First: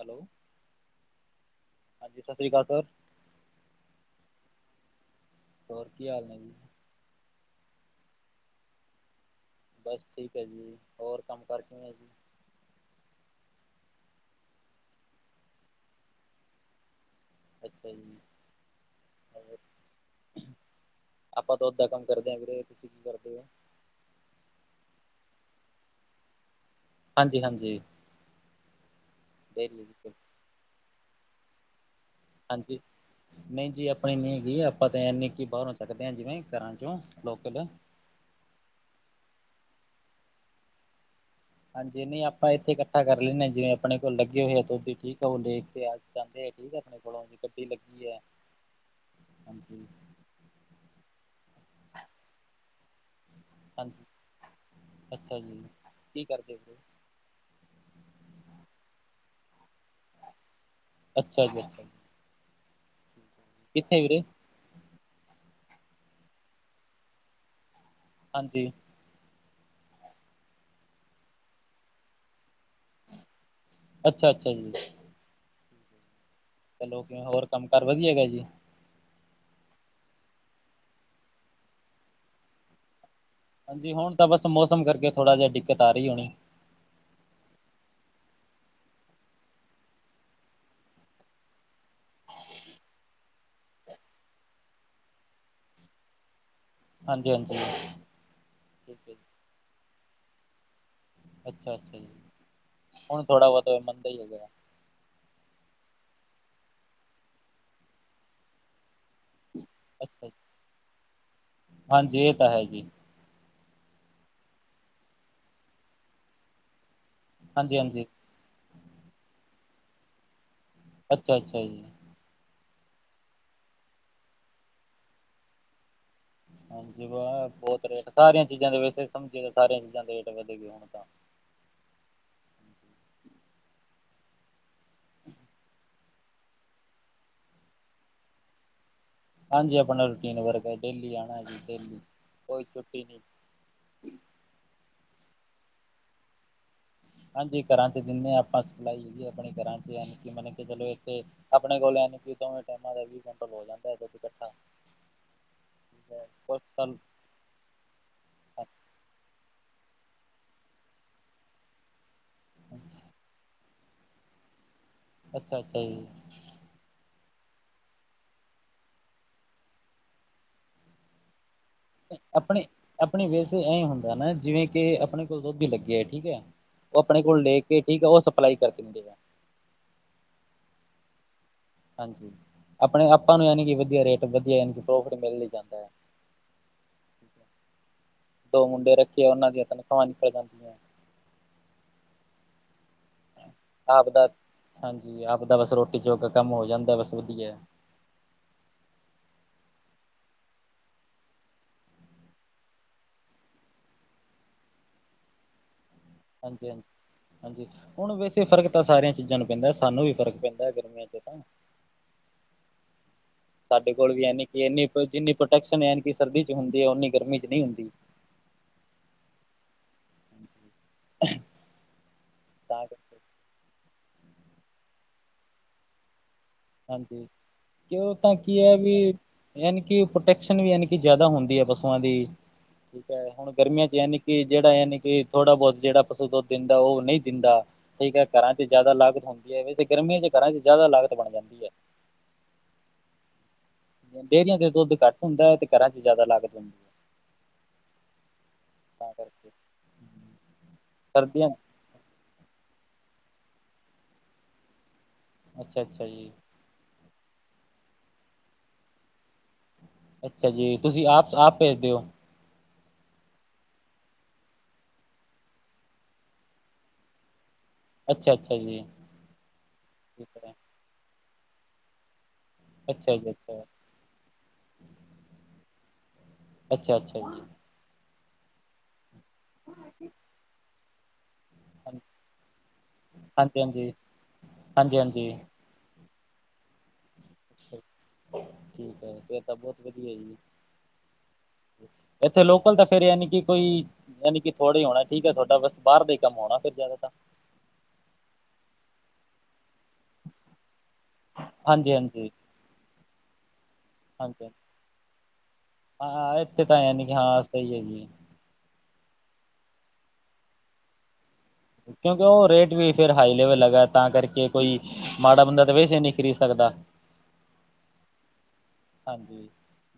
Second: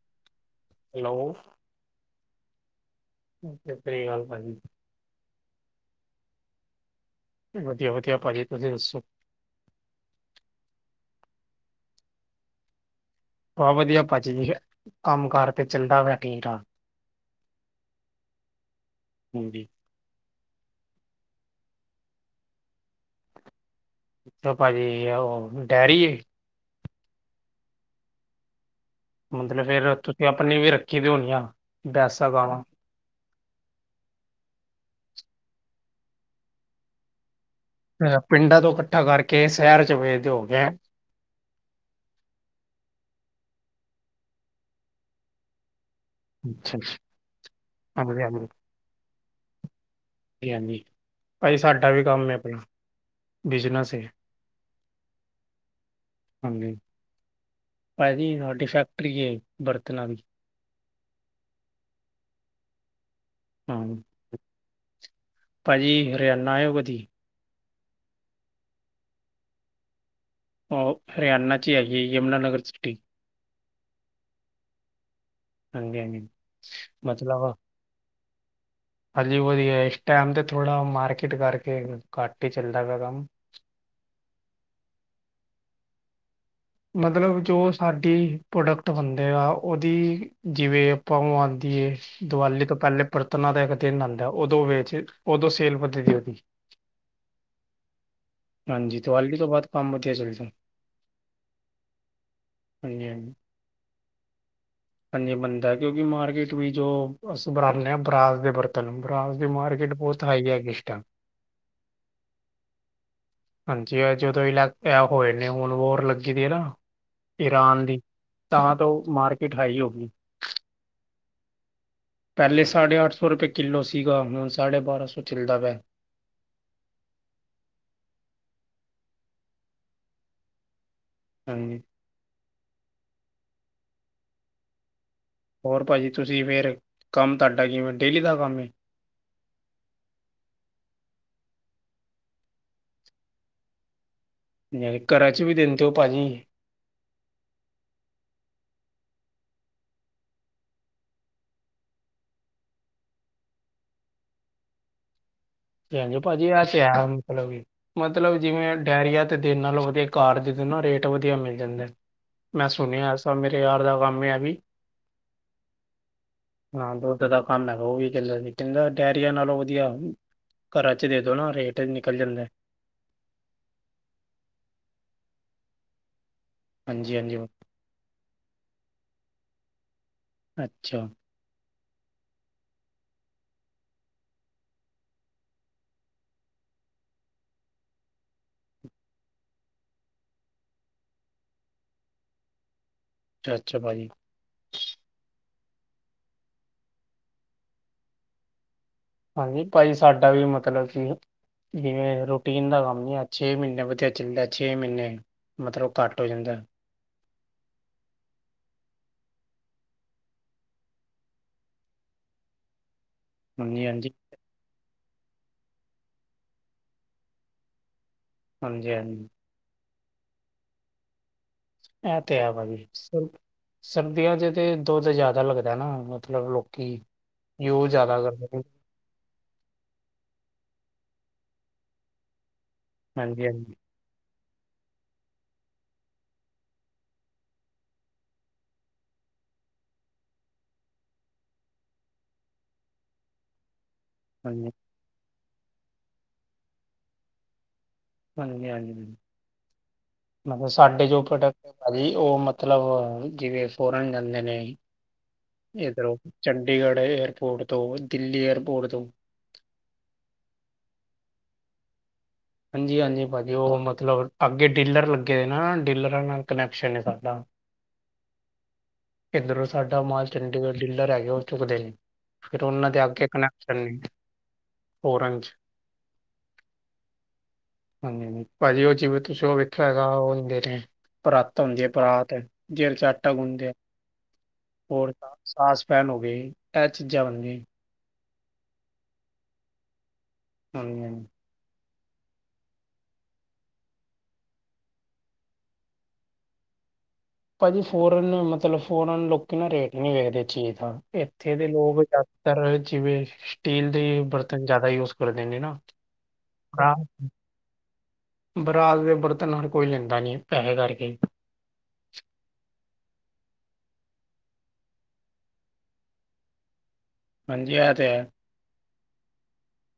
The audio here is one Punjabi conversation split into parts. ਹੈਲੋ ਹੈਲੋ ਹਾਂਜੀ ਸਤਿ ਸ਼੍ਰੀ ਅਕਾਲ ਸਰ। ਸਤਿ ਸ਼੍ਰੀ ਅਕਾਲ ਭਾਜੀ। ਹੋਰ ਕੀ ਹਾਲ ਨੇ ਜੀ। ਵਧੀਆ-ਵਧੀਆ, ਭਾਜੀ ਤੁਸੀ ਦੱਸੋ। ਬੱਸ ਠੀਕ ਐ ਜੀ, ਹੋਰ ਕੰਮ ਕਾਰ ਕਿਵੇਂ ਐ ਜੀ। ਬਹੁਤ ਵਧੀਆ ਪਾਜੀ ਜੀ, ਕੰਮ ਕਾਰ ਤੇ ਚੱਲਦਾ ਪਿਆ ਠੀਕ-ਠਾਕ। ਅੱਛਾ ਜੀ। ਹੋਰ ਹਾਂਜੀ। ਆਪਾਂ ਤਾਂ ਓਦਾਂ ਕੰਮ ਕਰਦੇ ਨੀ ਵੀਰੇ, ਤੁਸੀਂ ਕੀ ਕਰਦੇ ਹੋ? ਪਾਜੀ, ਉਹ ਡੈਅਰੀ ਹਾਂਜੀ-ਹਾਂਜੀ। ਮਤਲਬ ਫੇਰ ਬਿਲਕੁਲ। ਤੁਸੀਂ ਆਪਣੀ ਵੀ ਰੱਖੀ ਦੀ ਹੋਣੀ ਆ ਬੈਸਾ-ਗਾਣਾ। ਹਾਂਜੀ ਨਹੀਂ ਜੀ, ਆਪਣੀ ਨੀ ਹੈਗੀ ਆਪਾਂ ਤਾਂ ਇਨੀ ਕਿ ਬਾਹਰੋਂ ਚੱਕਦੇ ਹਾਂ। ਜਿਵੇਂ ਘਰਾਂ ਚੋਂ ਲੋਕਲ ਅ ਪਿੰਡਾਂ ਤੋਂ ਕੱਠਾ ਕਰਕੇ ਸ਼ਹਿਰ ਚ ਵੇਖਦੇ ਹੋਗੇ ਹਾਂਜੀ ਨੀ ਆਪਾਂ ਇੱਥੇ ਕੱਠਾ ਕਰ ਲੈਂਦੇ ਆ, ਜਿਵੇਂ ਆਪਣੇ ਕੋਲ ਲੱਗੇ ਹੋਏ ਆ, ਉਹਦੀ ਠੀਕ ਆ ਉਹ ਦੇਖਦੇ ਆ। ਚਾਹਦੇ ਆ ਠੀਕ ਹਾਂਜੀ-ਹਾਂਜੀ, ਆਪਣੇ ਕੋਲੋਂ ਗੱਡੀ ਲੱਗੀ ਆ, ਹਾਂਜੀ ਹਾਂਜੀ ਹਾਂਜੀ। ਹਾਂਜੀ-ਹਾਂਜੀ, ਪਾਜੀ ਸਾਡਾ ਵੀ ਕੰਮ ਐ ਆਪਣਾ ਬਿਜ਼ਨਸ ਹਾਂਜੀ ਏ। ਅੱਛਾ ਜੀ। ਕੀ ਕਰਦੇ ਹਾਂਜੀ, ਵੀਰੇ ਪਾਈ ਜੀ, ਸਾਡੀ ਫੈਕਟਰੀ ਏ, ਬਰਤਣਾ ਦੀ, ਅੱਛਾ ਜੀ। ਜੀ ਹਾਂ। ਕਿੱਥੇ ਰੇਗੀ ਐ, ਭਾਜੀ, ਹਰਿਆਣਾ ਆਏ ਓ ਕਦੀ। ਹਾਂਜੀ। ਉਹ ਹਰਿਆਣਾ ਚ ਏ, ਯਮੁਨਾ ਨਗਰ ਸਿਟੀ। ਅੱਛਾ-ਅੱਛਾ ਜੀ। ਹਾਂਜੀ-ਹਾਂਜੀ। ਚਲੋ ਹੋਰ ਕੰਮ ਕਾਰ ਵਧੀਆ ਹੈਗਾ ਜੀ। ਹਾਂਜੀ, ਵਧੀਆ ਏ ਇਸ ਟਾਈਮ ਤੇ ਥੋੜ੍ਹਾ ਮਾਰਕੀਟ ਕਰਕੇ ਘੱਟ ਹੀ, ਚੱਲਦਾ ਪਿਆ ਕੰਮ। ਹਾਂਜੀ, ਹੁਣ ਤਾਂ ਬਸ ਮੌਸਮ ਕਰਕੇ ਥੋੜ੍ਹਾ ਜਿਹਾ ਦਿੱਕਤ ਆ ਰਹੀ ਹੋਣੀ। ਮਤਲਬ ਜੋ ਸਾਡੀ ਪ੍ਰੋਡਕਟ ਹੁੰਦੇ ਆ। ਉਹਦੀ ਜਿਵੇਂ ਆਪਾਂ ਉਹ ਆਂਦੀ ਏ। ਦੀਵਾਲੀ ਤੋਂ, ਪਹਿਲੇ ਬਰਤਨਾ ਦਾ ਇੱਕ ਦਿਨ ਆਂਦਾ, ਉਦੋਂ ਵੇ ਉਦੋਂ ਸੇਲ ਵਧਦੀ ਉਹਦੀ। ਹਾਂਜੀ-ਹਾਂਜੀ। ਹਾਂਜੀ, ਦਿਵਾਲੀ ਤੋਂ ਬਾਅਦ ਕੰਮ ਵਧੀਆ ਚੱਲਦਾ। ਅੱਛਾ-ਅੱਛਾ ਜੀ, ਹਾਂਜੀ ਹੁਣ ਥੋੜ੍ਹਾ ਬੋਤ ਮੰਨਦਾ ਹੀ ਹੈਗਾ। ਹਜੇ ਮੰਨਦਾ ਕਿਉਂਕਿ ਮਾਰਕੀਟ ਵੀ ਜੋ ਅਸੀਂ ਬਣਾਣੇ, ਆ ਬਰਾਸ ਦੇ ਬਰਤਨ। ਤਨ ਬਰਾਸ ਦੀ ਮਾਰਕੀਟ ਬੋਤ ਅੱਛਾ ਜੀ ਹਾਈ ਐ ਇਸ ਟਾਈਮ ਹਾਂਜੀ, ਇਹ ਤਾਂ ਹੈ ਜੀ। ਹਾਂਜੀ, ਜਦੋਂ ਇਲੈਸ਼ ਹੋਏ ਨੇ ਹੁਣ ਵੋਰ ਲੱਗੀ ਦੀ ਨਾ, ਹਾਂਜੀ ਈਰਾਨ ਦੀ। ਹਾਂਜੀ ਤਾਂ ਤੋ ਉਹ ਮਾਰਕੀਟ ਹਾਈ ਹੋ ਗਈ। ਅੱਛਾ-ਅੱਛਾ ਜੀ। ਪੇਲੈ ਸਾਢੇ ਅੱਠ ਸੌ ਰੁਪਏ ਕਿੱਲੋ ਸੀਗਾ। ਹੁਣ ਸਾਢੇ ਬਾਰਾਂ ਸੌ ਚੱਲਦਾ ਪਿਆ। ਹਾਂਜੀ, ਵਾਹ ਬਹੁਤ ਰੇਟ ਸਾਰੀਆਂ ਚੀਜ਼ਾਂ ਦੇ ਵੈਸੇ ਸਮਝੇਏ। ਸਾਰੀਆਂ ਚੀਜ਼ਾਂ ਦੇ ਰੇਟ ਵਧੇ ਗਏ ਹੁਣ, ਤਾਂ ਹਾਂਜੀ। ਔਰ ਪਾਜੀ, ਤੁਸੀਂ ਫਿਰ ਕੰਮ ਤੁਹਾਡਾ ਜਿਵੇ ਡੇਲੀ ਦਾ ਕੰਮ ਐ। ਹਾਂਜੀ, ਆਪਣਾ ਰੂਟੀਨ ਵਰਗਾ ਡੇਲੀ ਜਾਣਾ ਜੀ ਡਲੀ, ਕੋਈ ਛੁੱਟੀ ਨੀ। ਘਰਾਂ ਚ ਵੀ ਦਿੰਦੇ ਉਹ ਪਾਣੀ। ਹਾਂਜੀ। ਘਰਾਂ ਚ ਦਿੰਦੇ ਹਾਂ ਆਪਾਂ ਸਪਲਾਈ ਆਪਣੇ ਘਰਾਂ ਚ ਮਨ ਕਿ ਚਲੋ ਇੱਥੇ ਆਪਣੇ ਕੋਲ ਐਵੇ ਟਮਾਂ ਦਾ ਵੀਹ ਕੁੰਟਲ ਹੋ ਜਾਂਦਾ ਇਹਦ ਚ ਕੱਠਾ [inaudible] ਹਾਂਜੀ ਭਾਜੀ ਆ ਤੇ ਹੈ। ਚਲ ਜ ਮਤਲਬ ਜਿਵੇਂ ਡਾਇਅਰੀਆਂ ਤੇ ਦੇਨ ਨਾਲੋਂ ਵਧੀਆ ਘਾਰ ਦੇਦੋ ਨਾ ਰੇਟ ਵਧੀਆ ਮਿਲ ਜਾਂਦਾ ਏ। ਮੈਂ ਸੁਣਿਆ ਐਸਾ ਮੇਰੇ ਯਾਰ ਦਾ ਕੰਮ ਏ ਵੀ ਅੱਛਾ-ਅੱਛਾ ਜੀ। ਹਾਂ, ਦੁੱਧ ਦਾ ਕੰਮ ਹੈਗਾ, ਉਹ ਵੀ ਚ [inaudible] ਕਹਿੰਦਾ, ਡੈਰੀਆਂ ਨਾਲੋਂ ਵਧੀਆ ਘਰਾ'ਚ ਦੇਦੋ ਨਾ, ਰੇ ਆਪਣੇ, ਆਪਣੇ ਵੇਸੇ ਏ ਹੁੰਦਾ ਨਾ, ਜਿਵੇਂ ਕਿ ਆਪਣੇ ਕੋਲ ਦੋਧੀ ਲੱਗੇ ਹੈ, ਠੀਕ ਐ। ਉਹ, ਹਾਂਜੀ ਆਪਣੇ ਹਾਂਜੀ ਕੋਲ ਲੇਕੇ ਠੀਕ ਆ, ਉਹ ਸਪਲਾਈ ਕਰਤੀ ਦਿੰਦੇ ਆ। ਅੱਛਾ। ਹਾਂਜੀ, ਆਪਣੇ, ਆਪਾਂ ਨੂੰ ਯਾਨੀ‌ ਕਿ ਵਧੀਆ ਰੇਟ, ਵਧੀਆ ਯਾਨੀ, ਕਿ ਪ੍ਰੋਫਿਟ ਮਿਲ ਹੀ ਜਾਂਦਾ ਹੈ। ਦੋ ਮੁੰਡੇ ਰੱਖੇ, ਉਹਨਾਂ ਦੀਆਂ ਤਨਖਾਵਾਂ ਨਿਕਲ ਜਾਂਦੀਆਂ। ਅੱਛਾ ਅੱਛਾ ਭਾਜੀ ਆਪਦਾ, ਹਾਂਜੀ, ਆਪਦਾ ਬਸ ਰੋਟੀ ਜੋਗਾ ਕੰਮ ਹੋ ਜਾਂਦਾ, ਬਸ ਵਧੀਆ। ਹਾਂਜੀ, ਭਾਜੀ ਸਾਡਾ ਵੀ ਮਤਲਬ ਸੀ। ਜਿਵੇਂ, ਰੂਟੀਨ ਦਾ ਕੰਮ ਨੀ ਹੈ, ਛੇ-ਮਹੀਨੇ ਵਧੀਆ ਚੱਲਦਾ, ਛੇ ਮਹੀਨੇ। ਮਤਲਬ, ਘੱਟ ਹੋ ਜਾਂਦਾ। ਹਾਂਜੀ ਹਾਂਜੀ ਹਾਂਜੀ, ਹੁਣ ਵੇਸੇ ਫ਼ਰਕ ਤਾਂ ਸਾਰੀਆਂ ਚੀਜ਼ਾਂ ਨੂੰ ਪੈਂਦਾ, ਸਾਨੂੰ ਵੀ ਫ਼ਰਕ ਪੈਂਦਾ ਗਰਮੀਆਂ'ਚ ਤਾਂ। ਹਾਂਜੀ ਸਾਡੇ ਹਾਂਜੀ ਕੋਲ ਵੀ ਯਾਨੀ ਕਿ ਇੰਨੀ, ਜਿੰਨੀ ਪ੍ਰੋਟੈਕਸ਼ਨ ਯਾਨੀ ਕਿ ਸਰਦੀ'ਚ ਹੁੰਦੀ ਹੈ, ਉਹਨੀ ਗਰਮੀ'ਚ ਨਹੀਂ ਹੁੰਦੀ। ਹਾਂਜੀ- ਹਾਂਜੀ। ਐਤੇ ਹੈ ਤਾਂ ਬਾਈ, ਕਰਕੇ ਸਰ, ਸਰਦੀਆਂ'ਚ ਤਾਂ ਦੁੱਧ ਜ਼ਿਆਦਾ ਲੱਗਦਾ ਨਾ, ਮਤਲਬ ਲੋਕ ਹਾਂਜੀ, ਤੇ ਓ ਤਾਂ ਕੀ ਐ, ਵੀ ਯਾਨੀ ਕਿ, ਪ੍ਰੋਟੈਕਸ਼ਨ ਵੀ ਯਾਨੀ ਕਿ ਜ਼ਿਆਦਾ ਹੁੰਦੀ ਹੈ ਪਸੂਆਂ ਦੀ, ਹਾਂਜੀ ਹੁਣ ਹਾਂਜੀ ਗਰਮੀਆਂ'ਚ ਯਾਨੀ ਕਿ ਜਿਹੜਾ, ਯਾਨੀ ਕਿ ਥੋੜਾ-ਬਹੁਤ ਜਿਹੜਾ ਪਸੂ ਦੁੱਧ ਦਿੰਦਾ, ਉਹ ਨਹੀਂ ਦਿੰਦਾ ਠੀਕ ਹੈ, ਘਰਾਂ'ਚ ਜ਼ਿਆਦਾ ਲਾਗਤ ਹੁੰਦੀ ਹੈ, ਵੈਸੇ ਗਰਮੀਆਂ'ਚ ਘਰਾਂ'ਚ ਜ਼ਿਆਦਾ ਲਾਗਤ ਬਣ ਜਾਂਦੀ ਹੈ। ਡੇਅਰੀਆਂ ਤੇ ਹਾਂਜੀ ਦੁੱਧ ਘੱਟ ਹੁੰਦਾ, ਤੇ ਘਰਾਂ'ਚ ਜ਼ਿਆਦਾ ਲਾਗਤ ਹੁੰਦੀ ਹੈ। ਹਾਂਜੀ-ਹਾਂਜੀ, ਤਾਂ ਕਰਕੇ। ਮਤਲਬ ਸਾਡੇ ਜੋ ਸਰਦੀਆਂ ਪ੍ਰੋਡਕਟ ਭਾਜੀ, ਉਹ ਮਤਲਬ ਜਿਵੇਂ ਫੋਰਨ ਜਾਂਦੇ ਨੇ ਅੱਛਾ-ਅੱਛਾ ਇਧਰੋ ਜੀ ਚੰਡੀਗੜ੍ਹ ਏਅਰਪੋਰਟ ਤੋਂ, ਦਿੱਲੀ ਏਅਰਪੋਰਟ ਤੋਂ। ਅੱਛਾ ਜੀ, ਤੁਸੀਂ ਆਪ, ਆਪ ਭੇਜਦੇ ਓ? ਹਾਂਜੀ-ਹਾਂਜੀ ਭਾਜੀ, ਉਹ ਮਤਲਬ ਅੱਗੇ ਡੀਲਰ ਲੱਗੇ ਹੋਏ ਨਾ, ਡੀਲਰਾਂ ਨਾਲ ਕਨੈਕਸ਼ਨ ਏ ਸਾਡਾ। ਅੱਛਾ-ਅੱਛਾ ਜੀ। ਇੱਧਰੋਂ ਸਾਡਾ ਮਾਲ ਠੀਕ ਹੈ, ਚੰਡੀਗੜ੍ਹ ਡੀਲਰ ਹੈਗੇ, ਉਹ ਚੁੱਕਦੇ ਨੇ। ਫਿਰ ਉਹਨਾਂ ਦੇ ਅੱਛਾ ਅੱਗੇ ਜੀ ਅੱਛਾ, ਕਨੈਕਸ਼ਨ ਨੇ, ਫੋਰਨ'ਚ। ਅੱਛਾ-ਅੱਛਾ ਜੀ। ਹਾਂਜੀ-ਹਾਂਜੀ, ਭਾਜੀ ਉਹ ਜੀਵੇ ਤੁਸੀਂ ਉਹ ਵੇਖਿਆ ਹੋਇਗਾ, ਉਹ ਹੁੰਦੇ ਨੇ। ਪਰਾਤ ਹੁੰਦੀ ਹੈ, ਹਾਂਜੀ ਪਰਾਤ। ਜਸਦੇ'ਚ ਆਟਾ ਗੁੰਨਦੇ ਆ। ਹਾਂਜੀ। ਹਾਂਜੀ ਹੋਰ ਹਾਂਜੀ, ਸਾਸ ਪੈਨ ਹੋ ਗਈ, ਐ ਚੀਜ਼ਾਂ ਬਣਨੀਆ। ਠੀਕ ਹੈ, ਫੇਰ ਤਾਂ ਬਹੁਤ ਵਧੀਆ ਜੀ। ਹਾਂਜੀ-ਹਾਂਜੀ। ਇੱਥੇ ਲੋਕਲ ਤਾ ਫਿਰ ਯਾਨੀ ਕਿ, ਕੋਈ ਯਾਨੀ ਕੀ ਥੋੜ੍ਹੇ ਹੋਣਾ ਠੀਕ ਹੈ, ਤੁਹਾਡਾ ਬਸ ਬਾਹਰ ਦਾ ਹੀ ਕੰਮ ਹੋਣਾ ਫਿਰ ਜ਼ਿਆਦਾ ਤਾਂ। ਭਾਜੀ ਫੋਰਨ, ਮਤਲਬ ਫੋਰਨ ਲੋਕੀ ਨਾ ਰੇਟ ਨੀ ਵੇਖਦੇ ਚੀਜ਼ ਦਾ, ਇੱਥੇ ਦੇ ਹਾਂਜੀ ਲੋਕ ਹਾਂਜੀ, ਜਿਆਦਾਤਰ ਜਿਵੇਂ, ਸਟੀਲ ਦੇ ਹਾਂਜੀ। ਬਰਤਨ ਜ਼ਿਆਦਾ ਯੂਜ ਕਰਦੇ ਨੇ ਨਾ, ਹਾਂ ਇੱਥੇ ਤਾਂ ਯਾਨੀ ਕਿ ਹਾਂ ਸਹੀ ਹੈ ਜੀ। ਬਰਾਤ ਦੇ ਬਰਤਨ ਹਰ ਕੋਈ ਲੈਂਦਾ ਨੀ, ਪੈਹੇ ਕਰਕੇ। ਕਿਉਂਕਿ ਉਹ ਰੇਟ ਵੀ ਫਿਰ ਹਾਈ ਲੈਵਲ ਲਗਾ ਏ, ਤਾਂ ਕਰਕੇ, ਕੋਈ ਮਾੜਾ ਬੰਦਾ ਤੇ ਵੈਸੇ ਨੀ ਖਰੀਦ ਸਕਦਾ ਹਾਂਜੀ ਇਹ ਤੇ ਹੈ। ਹਾਂਜੀ।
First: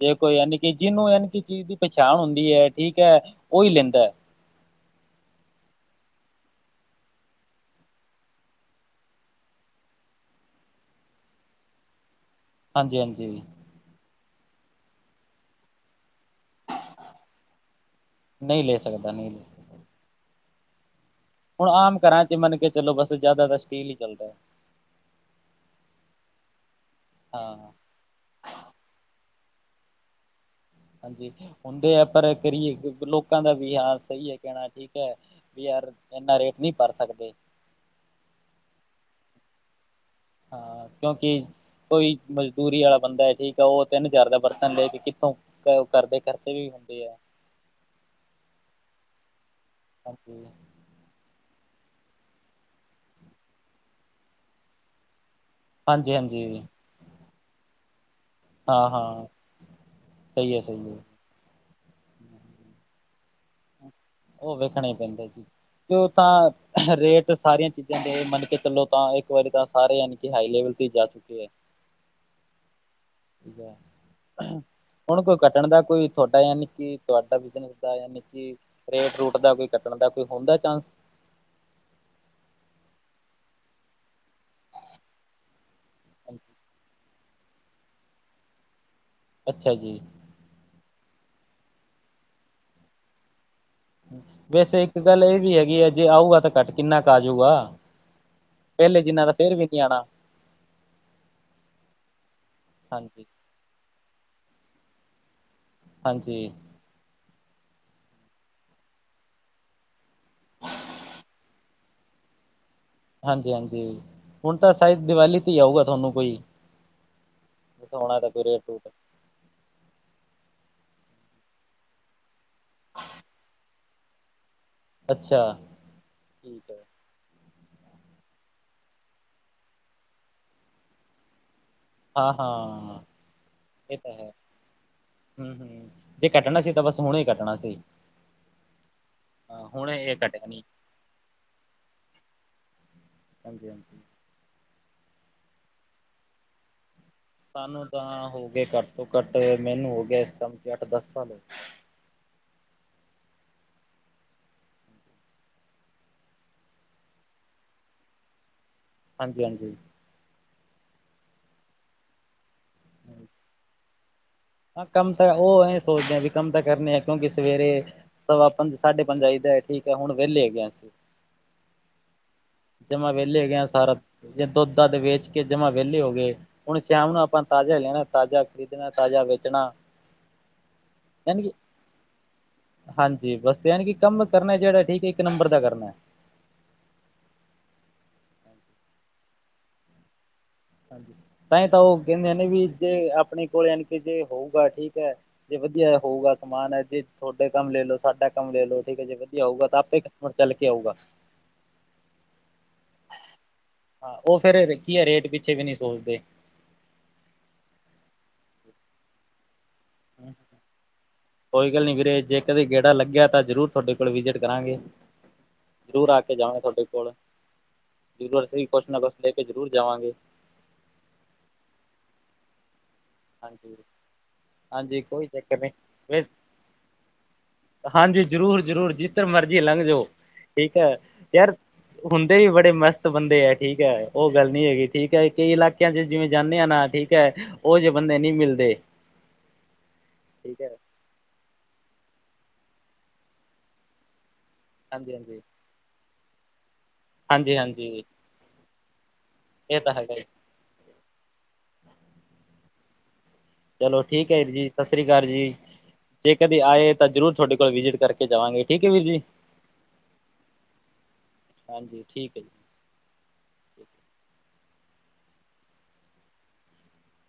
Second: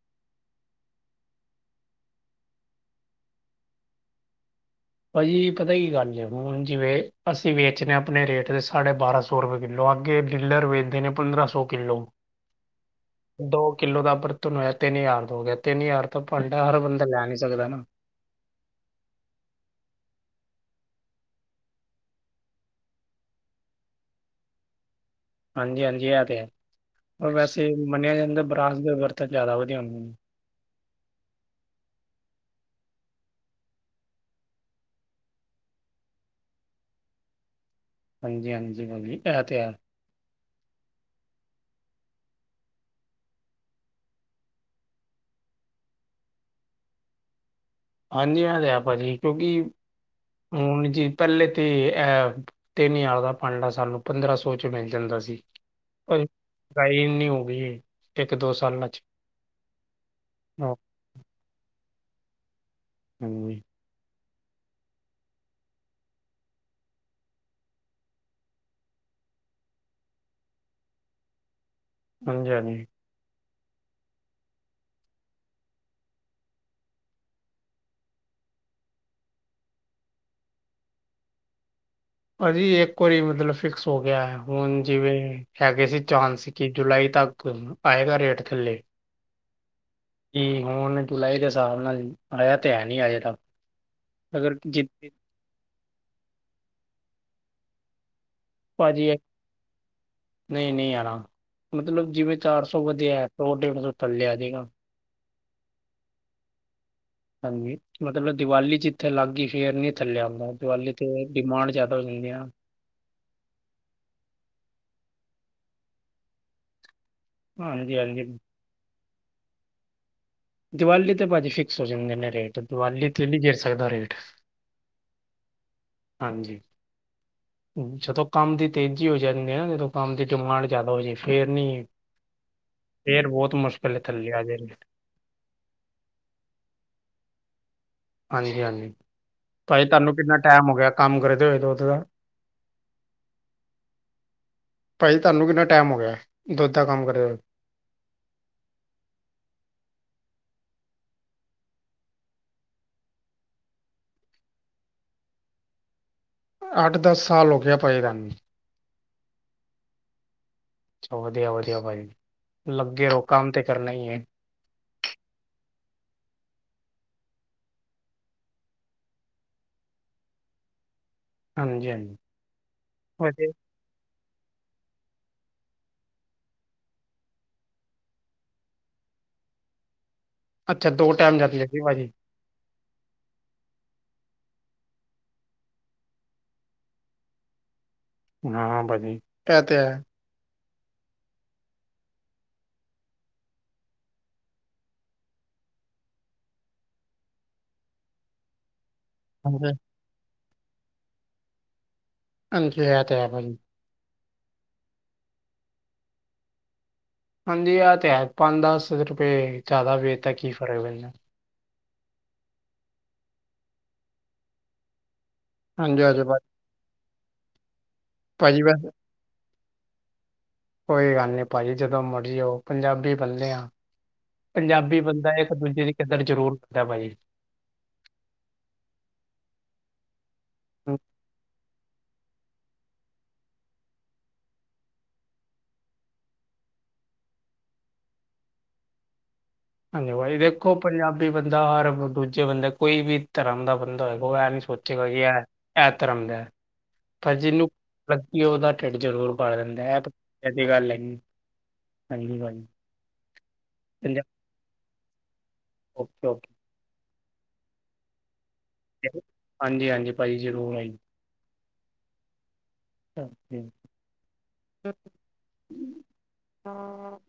ਜੇ ਕੋਈ ਯਾਨੀ ਕਿ ਜਿਹਨੂੰ ਯਾਨੀ ਕਿ ਚੀਜ਼ ਦੀ ਪਛਾਨ ਹੁੰਦੀ ਹੈ ਠੀਕ ਹੈ ਉਹੀ ਲੈਂਦਾ। ਭਾਜੀ ਪਤਾ ਕੀ ਗੱਲ ਜੇ ਹੁਨ ਜਿਵੇਂ ਅਸੀਂ ਵੇਚਨੇ ਆ ਅਪਨੇ ਰੇਟ ਦੇ ਸਾਢੇ ਬਾਰਾਂ ਸੌ ਸੌ ਰੁਪਏ ਕਿੱਲੋ ਅੱਗੇ ਡਿਲਰ ਵੇਚਦੇ ਨੇ ਪੰਦਰਾਂ ਸੌ ਕਿੱਲੋ ਹਾਂਜੀ ਹਾਂਜੀ, ਦੋ ਕਿੱਲੋ ਦਾ ਪ੍ਰ ਤੋਨਯਾ ਤਿੰਨ ਯਾਰ ਤੋਂ ਹੋ ਗਿਆ ਤਿੰਨ ਯਾਰ ਤਾਂ ਭਾਂਡਾ ਹਰ ਬੰਦਾ ਲੈ ਨੀ ਸਕਦਾ ਨਾ। ਨਹੀਂ ਲੈ ਸਕਦਾ ਨਹੀਂ ਲੈ ਹੁਣ ਆਮ ਘਰਾਂ ਚ ਮੰਨ ਕੇ ਚਲੋ ਬਸ ਜ਼ਿਆਦਾ ਤਾਂ ਸਟੀਲ ਈ ਚੱਲਦਾ। ਹਾਂਜੀ-ਹਾਂਜੀ, ਐ, ਤੇ ਹੈ, ਪਰ ਹਾਂ ਵੈਸੇ ਮੰਨਿਆ ਜਾਂਦਾ ਬਰਾਸ ਦਾ ਬਰਤਨ ਜ਼ਿਆਦਾ ਵਧੀਆ ਹੁੰਦੇ ਨੇ। ਹਾਂਜੀ। ਹੁੰਦੇ ਯਾ, ਪਰ ਕਰੀਏ ਕੀ ਲੋਕਾਂ ਦਾ ਵੀਹਾਰ ਸਹੀ ਏ, ਕਹਣਾ ਠੀਕ ਐ। ਵੀ ਯਾਰ, ਇੰਨਾ ਰੇਟ ਨਹੀਂ ਭਰ ਸਕਦੇ। ਹਾਂਜੀ-ਹਾਂਜੀ, ਬੌਬੀ ਐਤੇ ਹੈ। ਹਾਂ, ਕਿਉਂਕਿ ਕੋਈ ਮਜ਼ਦੂਰੀ ਵਾਲਾ ਬੰਦਾ ਠੀਕ ਆ, ਉਹ ਤਿੰਨ ਹਜਾਰ ਦਾ ਬਰਤਨ ਲੇਕੇ ਕਿੱਥੋਂ ਉਹ ਕਰਦੇ ਖਰਚੇ ਵੀ ਹੁੰਦੇ ਆ। ਹਾਂਜੀ, ਮੈਂ ਦਿਆ ਭਾਜੀ, ਕਿਉਂਕਿ ਹਾਂਜੀ ਹੁਣ ਜੀ ਪਹਿਲੇ ਤੇ ਐ, ਤਿੰਨ-ਹਜਾਰ ਦਾ ਭਾਂਡਾ ਸਾਨੂੰ ਪੰਦਰਾਂ-ਸੋ'ਚ ਮਿਲ ਜਾਂਦਾ ਸੀ। ਹਾਂਜੀ, ਹਾਂਜੀ। ਾਈ [unintelligible] ਨੀ ਹੋ ਗਈ ਇੱਕ ਦੋ ਸਾਲ ਹਾਂ ਨਚ ਹਾਂ ਸਹੀ ਹੈ ਸਹੀ ਹੈ [unintelligible] [unintelligible] ਉਹ ਵੇਖਣਾ ਹੀ ਪੈਂਦਾ ਜੀ। ਤੇ ਉਹ ਤਾਂ ਰੇਟ ਸਾਰੀਆਂ ਚੀਜ਼ਾਂ ਦੇ ਮੰਨ ਕੇ ਚਲੋ ਤਾਂ ਇੱਕ ਵਾਰੀ ਤਾਂ ਸਾਰੇ ਅਨ ਤੇ ਹਾਈ ਲੈਵਲ ਤੇ ਹੀ ਜਾ ਚੁੱਕੇ ਹੈ। ਹਾਂਜੀ-ਹਾਂਜੀ। [inaudible] ਹੁਣ ਕੋਈ ਕੱਟਣ ਦਾ ਕੋਈ ਤੁਹਾਡਾ ਯਾ ਨਿੱਕੀ ਤੁਹਾਡਾ ਬਿਜਨਸ ਦਾ ਜਾਂ ਨਿੱਕੀ ਰੇਟ ਰੂਟ ਦਾ ਕੋਈ ਕੱਟਣ ਦਾ ਕੋਈ ਹੁੰਦਾ ਚਾਂਸ ਅਜੀ ਇੱਕ ਵਰੀ ਮਤਲਬ ਫਿਕਸ ਹੋ ਗਿਆ ਹੈ। ਹੁਣ ਜਿਵੇਂ ਹੈਗੇ ਸੀ ਚਾਂਸ ਕਿ ਜੁਲਾਈ ਤੱਕ ਆਏਗਾ ਰੇਟ ਥੱਲੇ ਅੱਛਾ ਜੀ। ਕੀ ਹੁਨ ਜੁਲਾਈ ਦੇ ਹਸਾਬ ਨਾਲ ਆਏਆ ਤੇ ਹੈ ਨੀ ਅਜੇ ਤੱਕ। ਅਗਰ ਵੈਸੇ ਜਿ ਇੱਕ ਗੱਲ ਏਹ ਵੀ ਹੈਗੀ ਏ ਜੇ ਆਊਗਾ ਤਾਂ ਘੱਟ ਕਿੰਨਾ ਕ ਆਜੂਗਾ। ਪਹਿਲੇ ਪਾਜੀ, ਜਿੰਨਾ ਤਾਂ ਫੇਰ ਵੀ ਨਹੀਂ ਆਉਣਾ ਨਈ-ਨਈ ਆਣਾ, ਮਤਲਬ ਜਿਵੇਂ ਚਾਰ ਸੌ ਹਾਂਜੀ ਵਧੇਆ ਓ ਟੇਬਲ ਤੋਂ ਥੱਲੇ ਆ ਜੇਗਾ। ਹਾਂਜੀ ਹਾਂਜੀ, ਮਤਲਬ ਦਿਵਾਲੀ ਜਿੱਥੇ ਲਾਗਈ ਫੇਰ ਨਈ ਥੱਲੇ ਆਂਦਾ, ਦਿਵਾਲੀ ਤੇ ਡਿਮਾਂਡ ਜ਼ਾਦਾ ਹੋ ਜਾਂਦੀ ਆ ਨਾ। ਹਾਂਜੀ- ਹਾਂਜੀ, ਹੁਣ ਤਾਂ ਸ਼ਾਇਦ ਦੀਵਾਲੀ ਤੇ ਹੀ ਆਊਗਾ, ਤੁਹਾਨੂੰ ਕੋਈ [unintelligible] ਹਾਂਜੀ ਹਾਂਜੀ ਦਾ ਕੀ ਰੇਟ ਦੀਵਾਲੀ ਤੇ ਭਾਜੀ ਫਿਕਸ ਹੋ ਜਾਂਦੇ ਨੇ ਰੇਟ, ਦੀਵਾਲੀ ਤੇ ਨਈ ਜਿੱਤ ਸਕਦਾ ਰੇਟ ਅੱਛਾ, ਹਾਂਜੀ ਠੀਕ ਹੈ ਜਦੋਂ ਕੰਮ ਦੀ ਤੇਜ਼ੀ ਹੋ ਜਾਂਦੀ ਆ ਨਾ, ਜਦੋਂ ਕੰਮ ਦੀ ਡਿਮਾਂਡ ਜਿਆਦਾ ਹੋ ਜਾਏ, ਫਿਰ ਨੀ ਹਾਂ ਹਾਂ ਫਿਰ ਬੋਤ ਮੁਸ਼ਕਿਲ ਥੱਲੇ ਆਜਨ ਗੇ ਹਮ- ਹਮ ਜੇ ਕੱਟਣਾ ਸੀ, ਤਾਂ ਬਸ ਹੁਨੇ ਹੀ ਕੱਟਣਾ ਸੀ ਹਾਂਜੀ- ਹਾਂਜੀ, ਹਾਂ ਪਾਜੀ ਹੁਣੇ ਤੁਹਾਨੂੰ ਇਹ ਕਿੰਨਾ ਕੱਟਿਆ ਨਹੀਂ ਟਾਈਮ ਹੋ ਗਿਆ, ਕੰਮ ਕਰੇ ਦੇ ਦੁੱਧ ਦਾ ਹਾਂਜੀ- ਹਾਂਜੀ ਭਾਜੀ ਤੁਹਾਨੂੰ ਕਿੰਨਾ ਟਾਈਮ ਹੋ ਗਿਆ, ਦੁੱਧ ਦਾ ਕੰਮ ਕਰੇ ਹੋਏ। ਸਾਨੂੰ ਤਾਂ ਹੋ ਗਏ, ਘੱਟ ਤੋਂ ਘੱਟ, ਮੈਨੂੰ ਹੋ ਗਏ, ਇਸ ਕੰਮ 'ਚ ਅੱਠ, ਦਸ ਸਾਲ ਹੋ ਗਏ ਅੱਠ, ਦਸ ਸਾਲ ਹੋ ਗਏ, ਪਏ ਰਨ ਹਾਂਜੀ- ਹਾਂਜੀ ਅਾ [unintelligible] ਵਧੀਆ ਵਧੀਆ ਭਾਈ, ਲੱਗੇ ਓ ਕੰਮ ਤੇ ਕਰਨਾ ਹੀ ਹੈ। ਹਾਂ, ਕੰਮ ਤਾਂ ਉਹ ਇਹ ਸੋਚਦੇ ਹ ਵੀ ਕੰਮ ਤਾਂ ਕਰਨੇ ਆ ਕਿਉਂਕਿ ਸਵੇਰੇ ਸਵਾ ਪੰਜ, ਸਾਢੇ ਪੰਜ ਆਈ ਦਾ ਠੀਕ ਹੈ ਹੁਣ ਵਿਹਲੇ ਹੈਗੇ ਆ। ਹਾਂਜੀ ਹਾਂਜੀ ਜਮਾ, ਵਿਹਲੇ ਵਧੀਆ ਹੈਗੇ ਆ ਸਾਰਾ ਜੇ, ਦੁੱਧ ਦਦ ਵੇਚ ਕੇ ਜਮਾ ਵਿਹਲੇ ਹੋ ਗਏ। ਹੁਣ ਸ਼ਾਮ ਨੂੰ ਆਪਾਂ ਤਾਜ਼ਾ ਲਿਆਣਾ, ਤਾਜ਼ਾ ਖ਼ਰੀਦਣਾ, ਤਾਜ਼ਾ ਵੇਚਣਾ। ਅੱਛਾ, ਦੋ ਟਾਈਮ [unintelligible] ਯਾਨੀ ਕਿ ਜਾਂਦੀਆਂ ਸੀ। ਭਾਜੀ। ਹਾਂਜੀ! ਬੱਸ ਯਾਨੀ ਕਿ ਕੰਮ ਕਰਨਾ, ਜਿਹੜਾ ਠੀਕ ਹੈ ਇੱਕ ਨੰਬਰ ਦਾ ਕਰਨਾ। ਹਾਂ, ਹਾਂ ਭਾਜੀ ਐ ਤੇ ਹੈ। ਹਾਂਜੀ ਤਾਂਹੀ ਓ ਕੈਂਦੇ ਨੇ ਵੀ ਜੇ ਆਪਣੇ ਕੋਲ ਯਾਂਣੀ ਕਿ ਜੇ ਹੋਊਗਾ ਠੀਕ ਐ। ਜੇ ਵਧੀਆ ਹੋਊਗਾ ਸਮਾਨ ਹੈ ਜੇ ਤੁਹਾਡੇ ਕੰਮ ਲੈ ਲੋ ਸਾਡਾ ਕੰਮ ਲੈ ਲਓ ਠੀਕ ਏ ਜੇ ਜੇ ਆਊਗਾ ਹਾਂਜੀ ਤਾਂ, ਆਪੇ ਕਿਸਮਤ ਚ ਚੱਲ ਕੇ ਆਊਗਾ ਹਾਂਜੀ ਇਹ ਤੇ ਹੈ ਪਾਜੀ ਹਾਂ, ਉਹ ਫਿਰ ਕੀ ਹੈ, ਰੇਟ ਪਿੱਛੇ ਵੀ ਨਈ ਸੋਚਦੇ ਹਾਂਜੀ ਆਹ ਤੇ ਹੈ ਪੰਜ ਦਸ ਰੁਪਏ ਜਾਦਾ ਵੇਤਾ ਕੀ ਫਰਕ ਪੈਂਦਾ। ਕੋਈ ਗੱਲ ਨਈ ਵੀਰੇ, ਜੇ ਇਕ ਗੇੜਾ ਲੱਗਿਆ ਤਾਂ, ਜ਼ਰੂਰ ਤੁਹਾਡੇ ਕੋਲ ਵਿਜਿਟ ਕਰਾਂਗੇ ਹਾਂਜੀ ਜ਼ਰੂਰ ਆ ਹਾਂਜੀ ਕੇ ਭਾਜੀ ਜਾਵਾਂਗੇ ਤੁਹਾਡੇ ਕੋਲ ਜ਼ਰੂਰ ਭਾਜੀ ਅਸੀਂ ਵੈਸੇ ਕੁਛ ਨਾ ਕੁਛ ਲੈ ਕੇ ਜ਼ਰੂਰ ਜਾਵਾਂਗੇ। ਕੋਈ ਗੱਲ ਨਈ ਪਾਜੀ ਜਦੋਂ ਮਰਜੀ ਆਓ ਪੰਜਾਬੀ ਕਲੇ ਹਾਂ, ਹਾਂਜੀ ਪੰਜਾਬੀ ਹਾਂਜੀ ਕੋਈ ਬੰਦਾ ਇੱਕ ਚੱਕਰ ਨਹੀਂ ਦੂਜੇ ਦੀ ਕਦਰ ਜ਼ਰੂਰ ਕਰਦਾ, ਬਾਈ ਹਾਂਜੀ, ਜ਼ਰੂਰ- ਜ਼ਰੂਰ ਜਿੱਧਰ ਮਰਜ਼ੀ ਲੰਘ ਜਓ ਠੀਕ ਹੈ, ਯਾਰ ਹੁੰਦੇ ਵੀ ਬੜੇ ਮਸਤ ਬੰਦੇ ਹੈ ਠੀਕ ਹੈ, ਉਹ ਗੱਲ ਨੀ ਹੈਗੀ। ਠੀਕ ਹੈ, ਕਈ ਇਲਾਕੇ ਜੇ ਜਿਵੇਂ ਜਾਂਦੇ ਹ ਨਾ ਠੀਕ ਹੈ ਉਹ ਜਿਹੇ ਬੰਦੇ ਨਹੀਂ ਮਿਲਦੇ। ਹਾਂਜੀ, ਭਾਈ ਠੀਕ ਹੈ ਦੇਖੋ ਪੰਜਾਬੀ ਬੰਦਾ ਹਰ ਦੂਜੇ ਬੰਦੇ ਕੋਈ ਵੀ ਧਰਮ ਦਾ ਬੰਦਾ ਹੋਏਗਾ ਐ ਨੀ ਸੋਚ ਗਾ ਹਾਂਜੀ ਹਾਂਜੀ ਇਹ ਧਰਮ ਦਾ ਹਾਂਜੀ ਭਾਜੀਿਨੂੰ ਹਾਂਜੀ [unintelligible] ਕਿ ਉਹਦਾ ਢਿੱਡ ਜ਼ਰੂਰ ਭਰ ਇਹ ਦਿੰਦਾ ਤਾਂ ਐ। ਹੈਗਾ ਹੀ। ਐਸੀ ਗੱਲ ਹੈ, ਹਾਂਜੀ ਭ ਚਲੋ ਠੀਕ ਹੈ ਜੀ। ਸਤਿ ਸ੍ਰੀ ਅਕਾਲ ਜੀ, ਓਕੇ ਜੇ ਓਕੇ ਕਦੇ ਆਏ ਤਾਂ ਜ਼ਰੂਰ ਤੁਹਾਡੇ ਕੋਲ ਵਿਜਿਟ ਕਰਕੇ ਜਾਵਾਂਗੇ ਠੀਕ ਵੀ। ਹਾਂਜੀ, ਹਾਂਜੀ ਭਾਈ ਜ਼ਰੂਰ ਆਈ। ਹਾਂਜੀ, ਠੀਕ ਹੈ ਜੀ। ਹ ਹਾਂ [unintelligible]